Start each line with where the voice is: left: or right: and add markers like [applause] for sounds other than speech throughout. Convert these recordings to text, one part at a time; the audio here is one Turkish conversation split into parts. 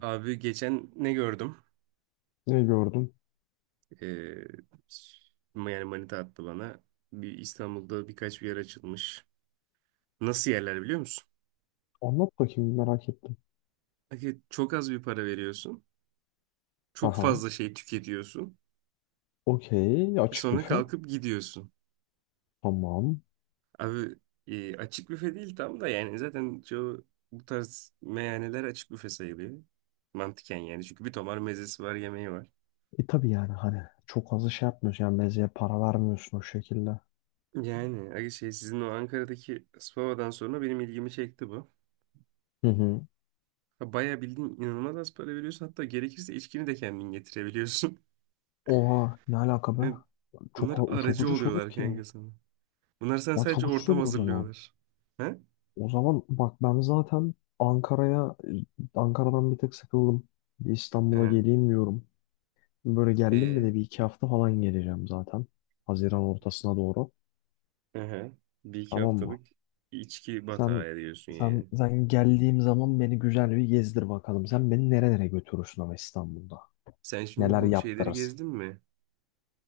right: Abi geçen ne gördüm?
left: Ne gördün?
right: Ee, Yani manita attı bana. Bir İstanbul'da birkaç bir yer açılmış. Nasıl yerler biliyor musun?
left: Anlat bakayım merak ettim.
right: Hani çok az bir para veriyorsun. Çok
left: Aha.
right: fazla şey tüketiyorsun.
left: Okey.
right: Ve
left: Açık
right: sonra
left: büfe.
right: kalkıp gidiyorsun.
left: Tamam.
right: Abi, açık büfe değil tam da yani zaten çoğu bu tarz meyhaneler açık büfe sayılıyor. Mantıken yani çünkü bir tomar mezesi var, yemeği var.
left: E tabii yani hani çok fazla şey yapmıyorsun. Yani mezeye para vermiyorsun o şekilde.
right: Yani abi şey, sizin o Ankara'daki Spava'dan sonra benim ilgimi çekti bu.
left: Hı hı.
right: Ya, bayağı bildiğin inanılmaz az para veriyorsun. Hatta gerekirse içkini de kendin getirebiliyorsun. [laughs]
left: Oha ne alaka be?
right: Yani
left: Çok,
right: bunlar
left: çok
right: aracı
left: ucuz olur
right: oluyorlar
left: ki.
right: kanka sana. Bunlar sen
left: Lan
right: sadece
left: çok ucuz
right: ortam
left: olur o zaman.
right: hazırlıyorlar. Ha.
left: O zaman bak ben zaten Ankara'dan bir tek sıkıldım. Bir İstanbul'a
right: He.
left: geleyim diyorum. Böyle geldim mi de
right: Ee?
left: bir iki hafta falan geleceğim zaten. Haziran ortasına doğru.
right: Aha. Bir iki
left: Tamam mı?
right: haftalık içki batağı
left: Sen
right: ediyorsun
left: sen
right: yani.
left: sen geldiğim zaman beni güzel bir gezdir bakalım. Sen beni nerelere götürürsün ama İstanbul'da?
right: Sen şimdi
left: Neler
right: bu şeyleri
left: yaptırırsın?
right: gezdin mi?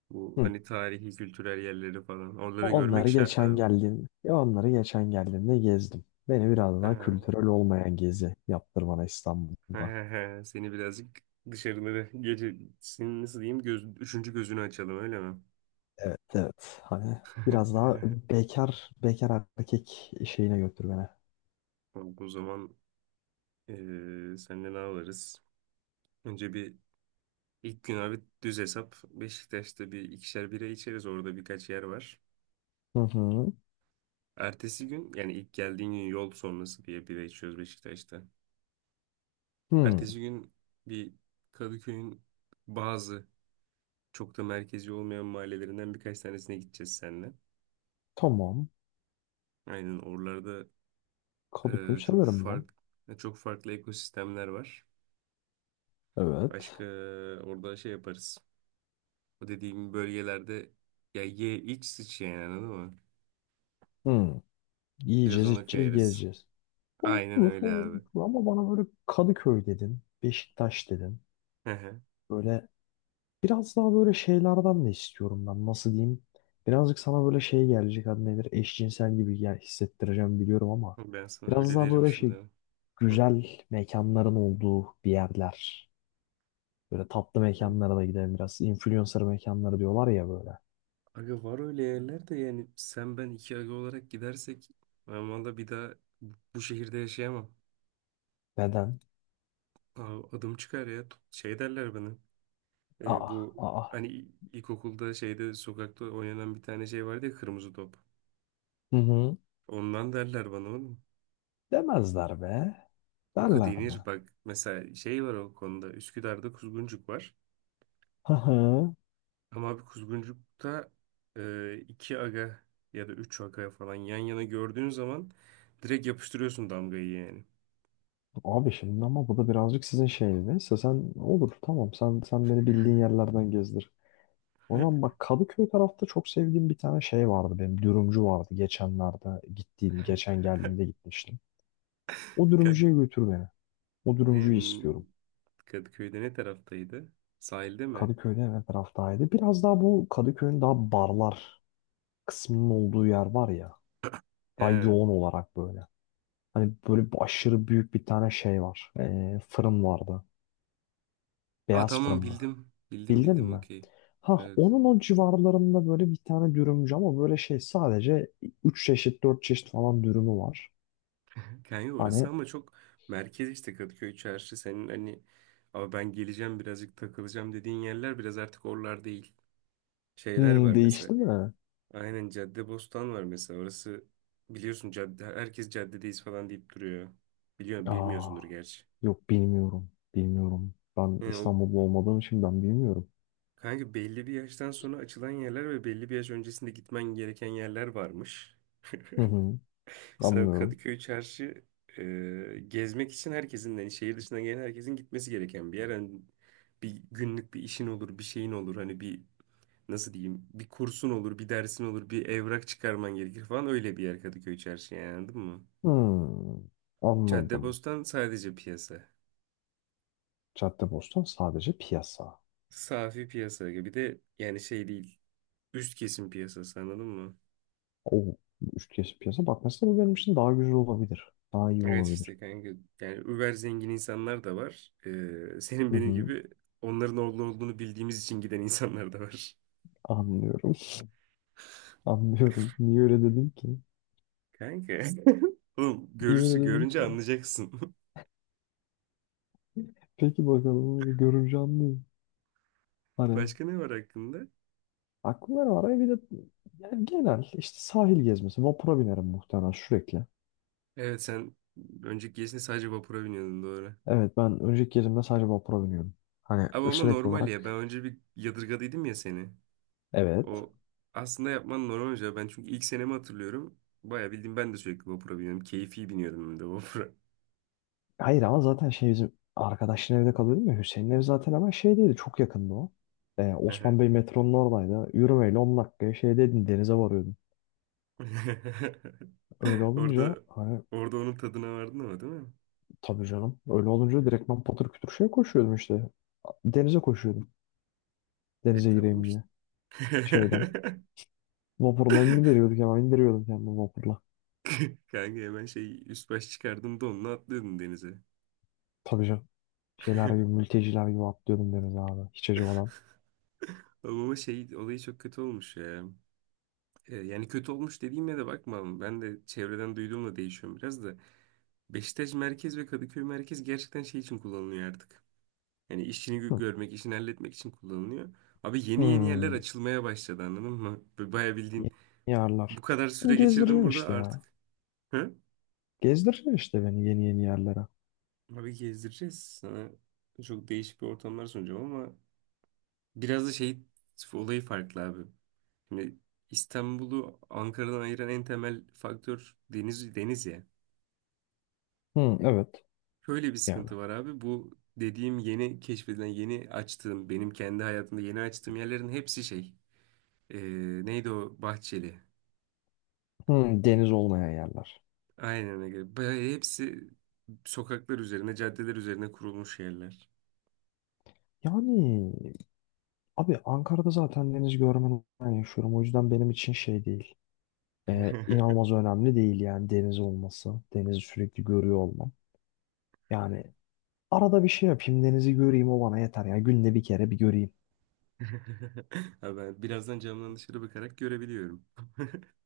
right: Bu
left: Hı.
right: hani tarihi, kültürel yerleri falan. Oraları görmek
left: Onları
right: şart
left: geçen
right: abi.
left: geldiğim, ya onları geçen geldiğimde gezdim. Beni biraz daha
right: Ha.
left: kültürel olmayan gezi yaptır bana İstanbul'da.
right: [laughs] Seni birazcık dışarıları gece, senin nasıl diyeyim göz, üçüncü gözünü açalım öyle mi?
left: Evet, evet. Hani biraz daha bekar bekar erkek şeyine götür beni.
right: [laughs] Abi o zaman Ee, senle ne alırız? Önce bir, ilk gün abi düz hesap. Beşiktaş'ta bir ikişer bira içeriz. Orada birkaç yer var.
left: Hı hı.
right: Ertesi gün, yani ilk geldiğin gün yol sonrası diye bira içiyoruz Beşiktaş'ta.
left: Hı.
right: Ertesi gün bir Kadıköy'ün bazı çok da merkezi olmayan mahallelerinden birkaç tanesine gideceğiz seninle.
left: Tamam.
right: Aynen oralarda,
left: Kadıköy
right: e, çok
left: severim ben.
right: fark çok farklı ekosistemler var.
left: Evet.
right: Başka orada şey yaparız. O dediğim bölgelerde ya ye iç sıç yani, anladın mı?
left: Hı.
right: Biraz
left: Yiyeceğiz,
right: ona
left: içeceğiz,
right: kayarız.
left: gezeceğiz.
right: Aynen
left: Olur,
right: öyle
left: olur,
right: abi.
left: olur. Ama bana böyle Kadıköy dedin, Beşiktaş dedin.
right: Hı hı.
left: Böyle biraz daha böyle şeylerden de istiyorum ben. Nasıl diyeyim? Birazcık sana böyle şey gelecek adı nedir? Eşcinsel gibi ya hissettireceğim biliyorum ama
right: Ben sana
left: biraz
right: öyle
left: daha
right: derim
left: böyle şey
right: şimdi. Hı.
left: güzel mekanların olduğu bir yerler. Böyle tatlı
right: Yani,
left: mekanlara da gidelim biraz. Influencer mekanları diyorlar ya böyle.
right: aga var öyle yerler de. Yani sen ben iki aga olarak gidersek ben valla bir daha bu şehirde yaşayamam.
left: Neden?
right: Abi adım çıkar ya. Şey derler bana.
left: Aa,
right: Bu
left: aa.
right: hani ilkokulda şeyde sokakta oynanan bir tane şey vardı ya, kırmızı top.
left: Hı hı.
right: Ondan derler bana oğlum.
left: Demezler be.
right: Akı
left: Derler
right: denir,
left: mi?
right: bak mesela şey var o konuda, Üsküdar'da Kuzguncuk var.
left: Hı hı.
right: Ama abi kuzguncukta iki aga ya da üç aga falan yan yana gördüğün zaman direkt yapıştırıyorsun damgayı yani.
left: Abi şimdi ama bu da birazcık sizin şeyiniz. Neyse sen olur tamam sen beni bildiğin yerlerden gezdir. O zaman
right: [laughs]
left: bak Kadıköy tarafta çok sevdiğim bir tane şey vardı benim dürümcü vardı geçenlerde gittiğim geçen geldiğimde gitmiştim. O
right: Kay-
left: dürümcüye götür beni. O
right: Ne,
left: dürümcüyü istiyorum.
right: Kadıköy'de ne taraftaydı? Sahilde mi?
left: Kadıköy'de hemen taraftaydı. Biraz daha bu Kadıköy'ün daha barlar kısmının olduğu yer var ya daha
right: He.
left: yoğun olarak böyle. Hani böyle bir aşırı büyük bir tane şey var. Fırın vardı.
right: Aa,
left: Beyaz fırın
right: tamam
left: mı?
right: bildim. Bildim
left: Bildin
right: bildim,
left: mi?
right: okey.
left: Ha
right: Evet.
left: onun o civarlarında böyle bir tane dürümcü ama böyle şey sadece 3 çeşit 4 çeşit falan dürümü var.
right: Kanka orası
left: Hani
right: ama çok merkez işte, Kadıköy çarşı. Senin hani abi ben geleceğim birazcık takılacağım dediğin yerler biraz artık oralar değil. Şeyler var mesela.
left: değişti mi?
right: Aynen, Caddebostan var mesela. Orası, biliyorsun cadde, herkes caddedeyiz falan deyip duruyor. Biliyor,
left: Aa,
right: bilmiyorsundur gerçi.
left: yok bilmiyorum. Bilmiyorum. Ben
right: Yani o
left: İstanbul'da olmadığım için ben bilmiyorum.
right: kanka, belli bir yaştan sonra açılan yerler ve belli bir yaş öncesinde gitmen gereken yerler varmış. [laughs]
left: Hı hı,
right: Mesela
left: anlıyorum.
right: Kadıköy Çarşı, gezmek için herkesin, yani şehir dışından gelen herkesin gitmesi gereken bir yer. Hani bir günlük bir işin olur, bir şeyin olur. Hani bir, nasıl diyeyim, bir kursun olur, bir dersin olur, bir evrak çıkarman gerekir falan, öyle bir yer Kadıköy Çarşı yani, anladın mı?
left: Hmm, Anladım.
right: Caddebostan sadece piyasa.
left: Caddebostan sadece piyasa.
right: Safi piyasa gibi, bir de yani şey değil. Üst kesim piyasası, anladın mı?
left: O üç kez piyasa. Bak mesela bu benim için daha güzel olabilir. Daha iyi
right: Evet
left: olabilir.
right: işte kanka, yani über zengin insanlar da var. Senin
left: Hı
right: benim
left: hı,
right: gibi onların orada olduğunu bildiğimiz için giden insanlar da var.
left: anlıyorum. [laughs] Anlıyorum. Niye öyle dedin ki?
right: Kanka. [laughs] Oğlum,
left: Niye öyle
right: görürsün,
left: dedin
right: görünce
left: ki?
right: anlayacaksın.
left: Peki bakalım öyle görünce anlayayım.
right: [laughs]
left: Hani
right: Başka ne var hakkında?
left: aklımda ne var. Bir de yani genel işte sahil gezmesi. Vapura binerim muhtemelen sürekli.
right: Evet, sen önceki gezinde sadece vapura biniyordun, doğru.
left: Evet ben önceki gezimde sadece vapura biniyordum. Hani
right: Ama
left: sürekli
right: normal ya, ben
left: olarak
right: önce bir yadırgadıydım ya seni.
left: evet.
right: O aslında yapman normal hoca. Ben çünkü ilk senemi hatırlıyorum. Bayağı bildiğim ben de sürekli vapura biniyorum. Keyfi biniyordum ben de vapura.
left: Hayır ama zaten şey bizim arkadaşın evde kalıyordum ya Hüseyin'in evi zaten hemen şeydeydi çok yakındı o.
right: Hı hı.
left: Osman Bey metronun oradaydı. Yürümeyle 10 dakikaya şeydeydin denize varıyordum.
right: [laughs]
left: Öyle olunca
right: Orada
left: hani
right: orada onun tadına vardın ama değil mi?
left: tabii canım öyle olunca direktman patır kütür şeye koşuyordum işte. Denize koşuyordum.
right: E
left: Denize
right: tamam
left: gireyim
right: işte.
left: diye.
right: [laughs]
left: Şeyden. Vapurla indiriyorduk hemen indiriyordum kendimi vapurla.
right: Kanka hemen şey üst baş çıkardım da onunla atlıyordum denize.
left: Tabii canım. Şeyler gibi mülteciler gibi atlıyordum denize abi. Hiç acımadan.
right: Oğlum, ama şey olayı çok kötü olmuş ya. Yani kötü olmuş dediğime de bakma. Ben de çevreden duyduğumla değişiyorum biraz da. Beşiktaş merkez ve Kadıköy merkez gerçekten şey için kullanılıyor artık. Yani işini
left: Hı.
right: görmek, işini halletmek için kullanılıyor. Abi yeni yeni yerler
left: Hmm.
right: açılmaya başladı, anladın mı? Bayağı
left: Yeni
right: bildiğin bu
left: yerler.
right: kadar
left: Beni
right: süre geçirdim
left: gezdireceksin
right: burada
left: işte ya.
right: artık. Hı?
left: Gezdireceksin işte beni yeni yeni yerlere.
right: Abi gezdireceğiz sana. Çok değişik bir ortamlar sunacağım ama biraz da şey olayı farklı abi. Şimdi İstanbul'u Ankara'dan ayıran en temel faktör deniz, deniz ya.
left: Hı, evet.
right: Şöyle bir
left: Yani.
right: sıkıntı var abi. Bu dediğim yeni keşfedilen, yeni açtığım, benim kendi hayatımda yeni açtığım yerlerin hepsi şey. Ee, Neydi o Bahçeli?
left: Hı, deniz olmayan yerler.
right: Aynen öyle. Bayağı hepsi sokaklar üzerine, caddeler üzerine kurulmuş yerler.
left: Yani abi Ankara'da zaten deniz görmeden yaşıyorum. O yüzden benim için şey değil.
right: [laughs]
left: İnanılmaz önemli değil yani deniz olması. Denizi sürekli görüyor olmam. Yani arada bir şey yapayım denizi göreyim o bana yeter ya. Günde bir kere bir göreyim.
right: Ha, ben birazdan camdan dışarı bakarak görebiliyorum.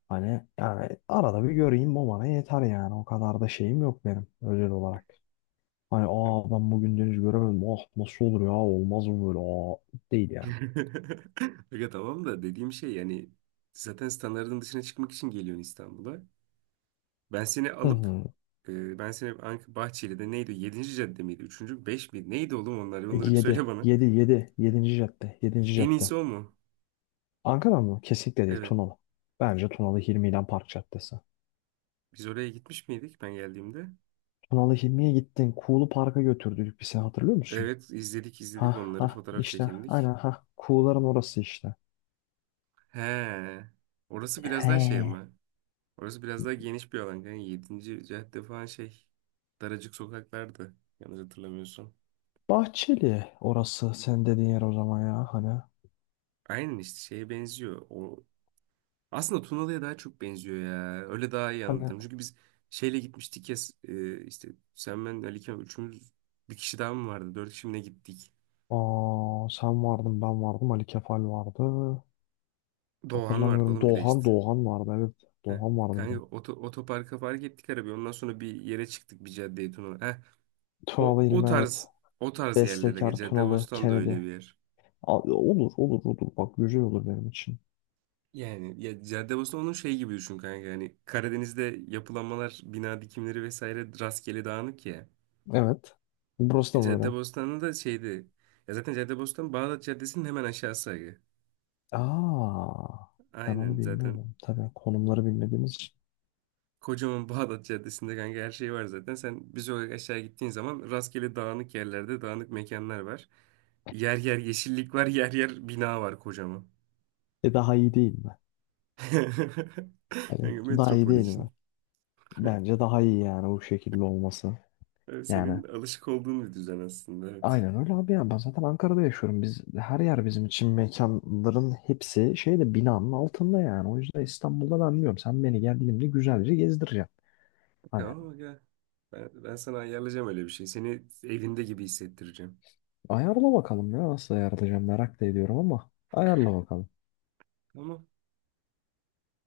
left: Hani yani arada bir göreyim o bana yeter yani. O kadar da şeyim yok benim özel olarak. Hani
right: Tamam.
left: aa ben bugün deniz göremedim. Ah nasıl olur ya olmaz mı böyle aa değil yani.
right: [laughs] Aga tamam da dediğim şey, yani zaten standartın dışına çıkmak için geliyorsun İstanbul'a. Ben seni
left: Hı
right: alıp
left: hı.
right: Ben seni Bahçeli'de neydi? Yedinci cadde miydi? 3. 5 miydi? Neydi oğlum onlar? Onları bir söyle
left: yedi,
right: bana.
left: 7 7 yedinci cadde 7.
right: En
left: cadde.
right: iyisi o mu?
left: Ankara mı? Kesinlikle değil
right: Evet.
left: Tunalı. Bence Tunalı Hilmi ile Park Caddesi.
right: Biz oraya gitmiş miydik ben geldiğimde?
left: Tunalı Hilmi'ye gittin. Kuğulu Park'a götürdük bir sene hatırlıyor musun?
right: Evet, izledik
left: Ha
right: onları,
left: ha
right: fotoğraf
left: işte
right: çekindik.
left: aynen ha. Kuğuların orası işte.
right: He. Orası biraz daha şey
left: He.
right: ama. Orası biraz daha geniş bir alan. Yani 7. cadde falan şey. Daracık sokaklardı. Yanlış hatırlamıyorsam.
left: Bahçeli orası sen dediğin yer o zaman ya hani.
right: Aynen işte şeye benziyor. O aslında Tunalı'ya daha çok benziyor ya. Öyle daha iyi
left: Hani
right: anlatırım. Çünkü biz şeyle gitmiştik ya, işte sen, ben, Ali Kemal, üçümüz. Bir kişi daha mı vardı? Dört kişi mi ne gittik?
left: aa, sen vardın ben vardım Ali Kefal vardı.
right: Doğan vardı
left: Hatırlamıyorum
right: oğlum bir de işte.
left: Doğan Doğan vardı evet.
right: Heh.
left: Doğan vardı bir de.
right: Kanka otoparka park ettik arabayı. Ondan sonra bir yere çıktık, bir caddeye, Tunalı. O,
left: Tunalı
right: o
left: İlmi evet.
right: tarz O tarz yerlere
left: Bestekar Tunalı
right: Caddebostan da
left: Kennedy.
right: öyle bir yer.
left: Olur olur olur bak güzel olur benim için.
right: Yani ya Caddebostan onun şey gibi düşün kanka. Yani Karadeniz'de yapılanmalar, bina dikimleri vesaire rastgele dağınık ya.
left: Evet. Burası da mı öyle?
right: Caddebostan'da da şeydi. Ya zaten Caddebostan Bağdat Caddesi'nin hemen aşağısı, aga.
left: Aa, ben onu
right: Aynen zaten
left: bilmiyorum. Tabii konumları bilmediğimiz için.
right: kocaman [laughs] Bağdat Caddesi'nde kanka her şey var zaten. Sen bir sokak aşağı gittiğin zaman rastgele dağınık yerlerde dağınık mekanlar var. Yer yer yeşillik var, yer yer bina var kocaman.
left: E daha iyi değil mi?
right: [laughs]
left: Hani
right: Yani
left: daha iyi
right: metropol
left: değil mi?
right: için.
left: Bence daha iyi yani bu şekilde olması.
right: Evet,
left: Yani
right: senin alışık olduğun bir düzen aslında, evet.
left: aynen öyle abi ya. Ben zaten Ankara'da yaşıyorum. Biz her yer bizim için mekanların hepsi şeyde binanın altında yani. O yüzden İstanbul'da ben diyorum sen beni geldiğimde güzelce gezdireceksin. Hani
right: Tamam, gel. Ben sana ayarlayacağım öyle bir şey. Seni evinde gibi hissettireceğim.
left: ayarla bakalım ya nasıl ayarlayacağım merak da ediyorum ama ayarla bakalım.
right: Tamam.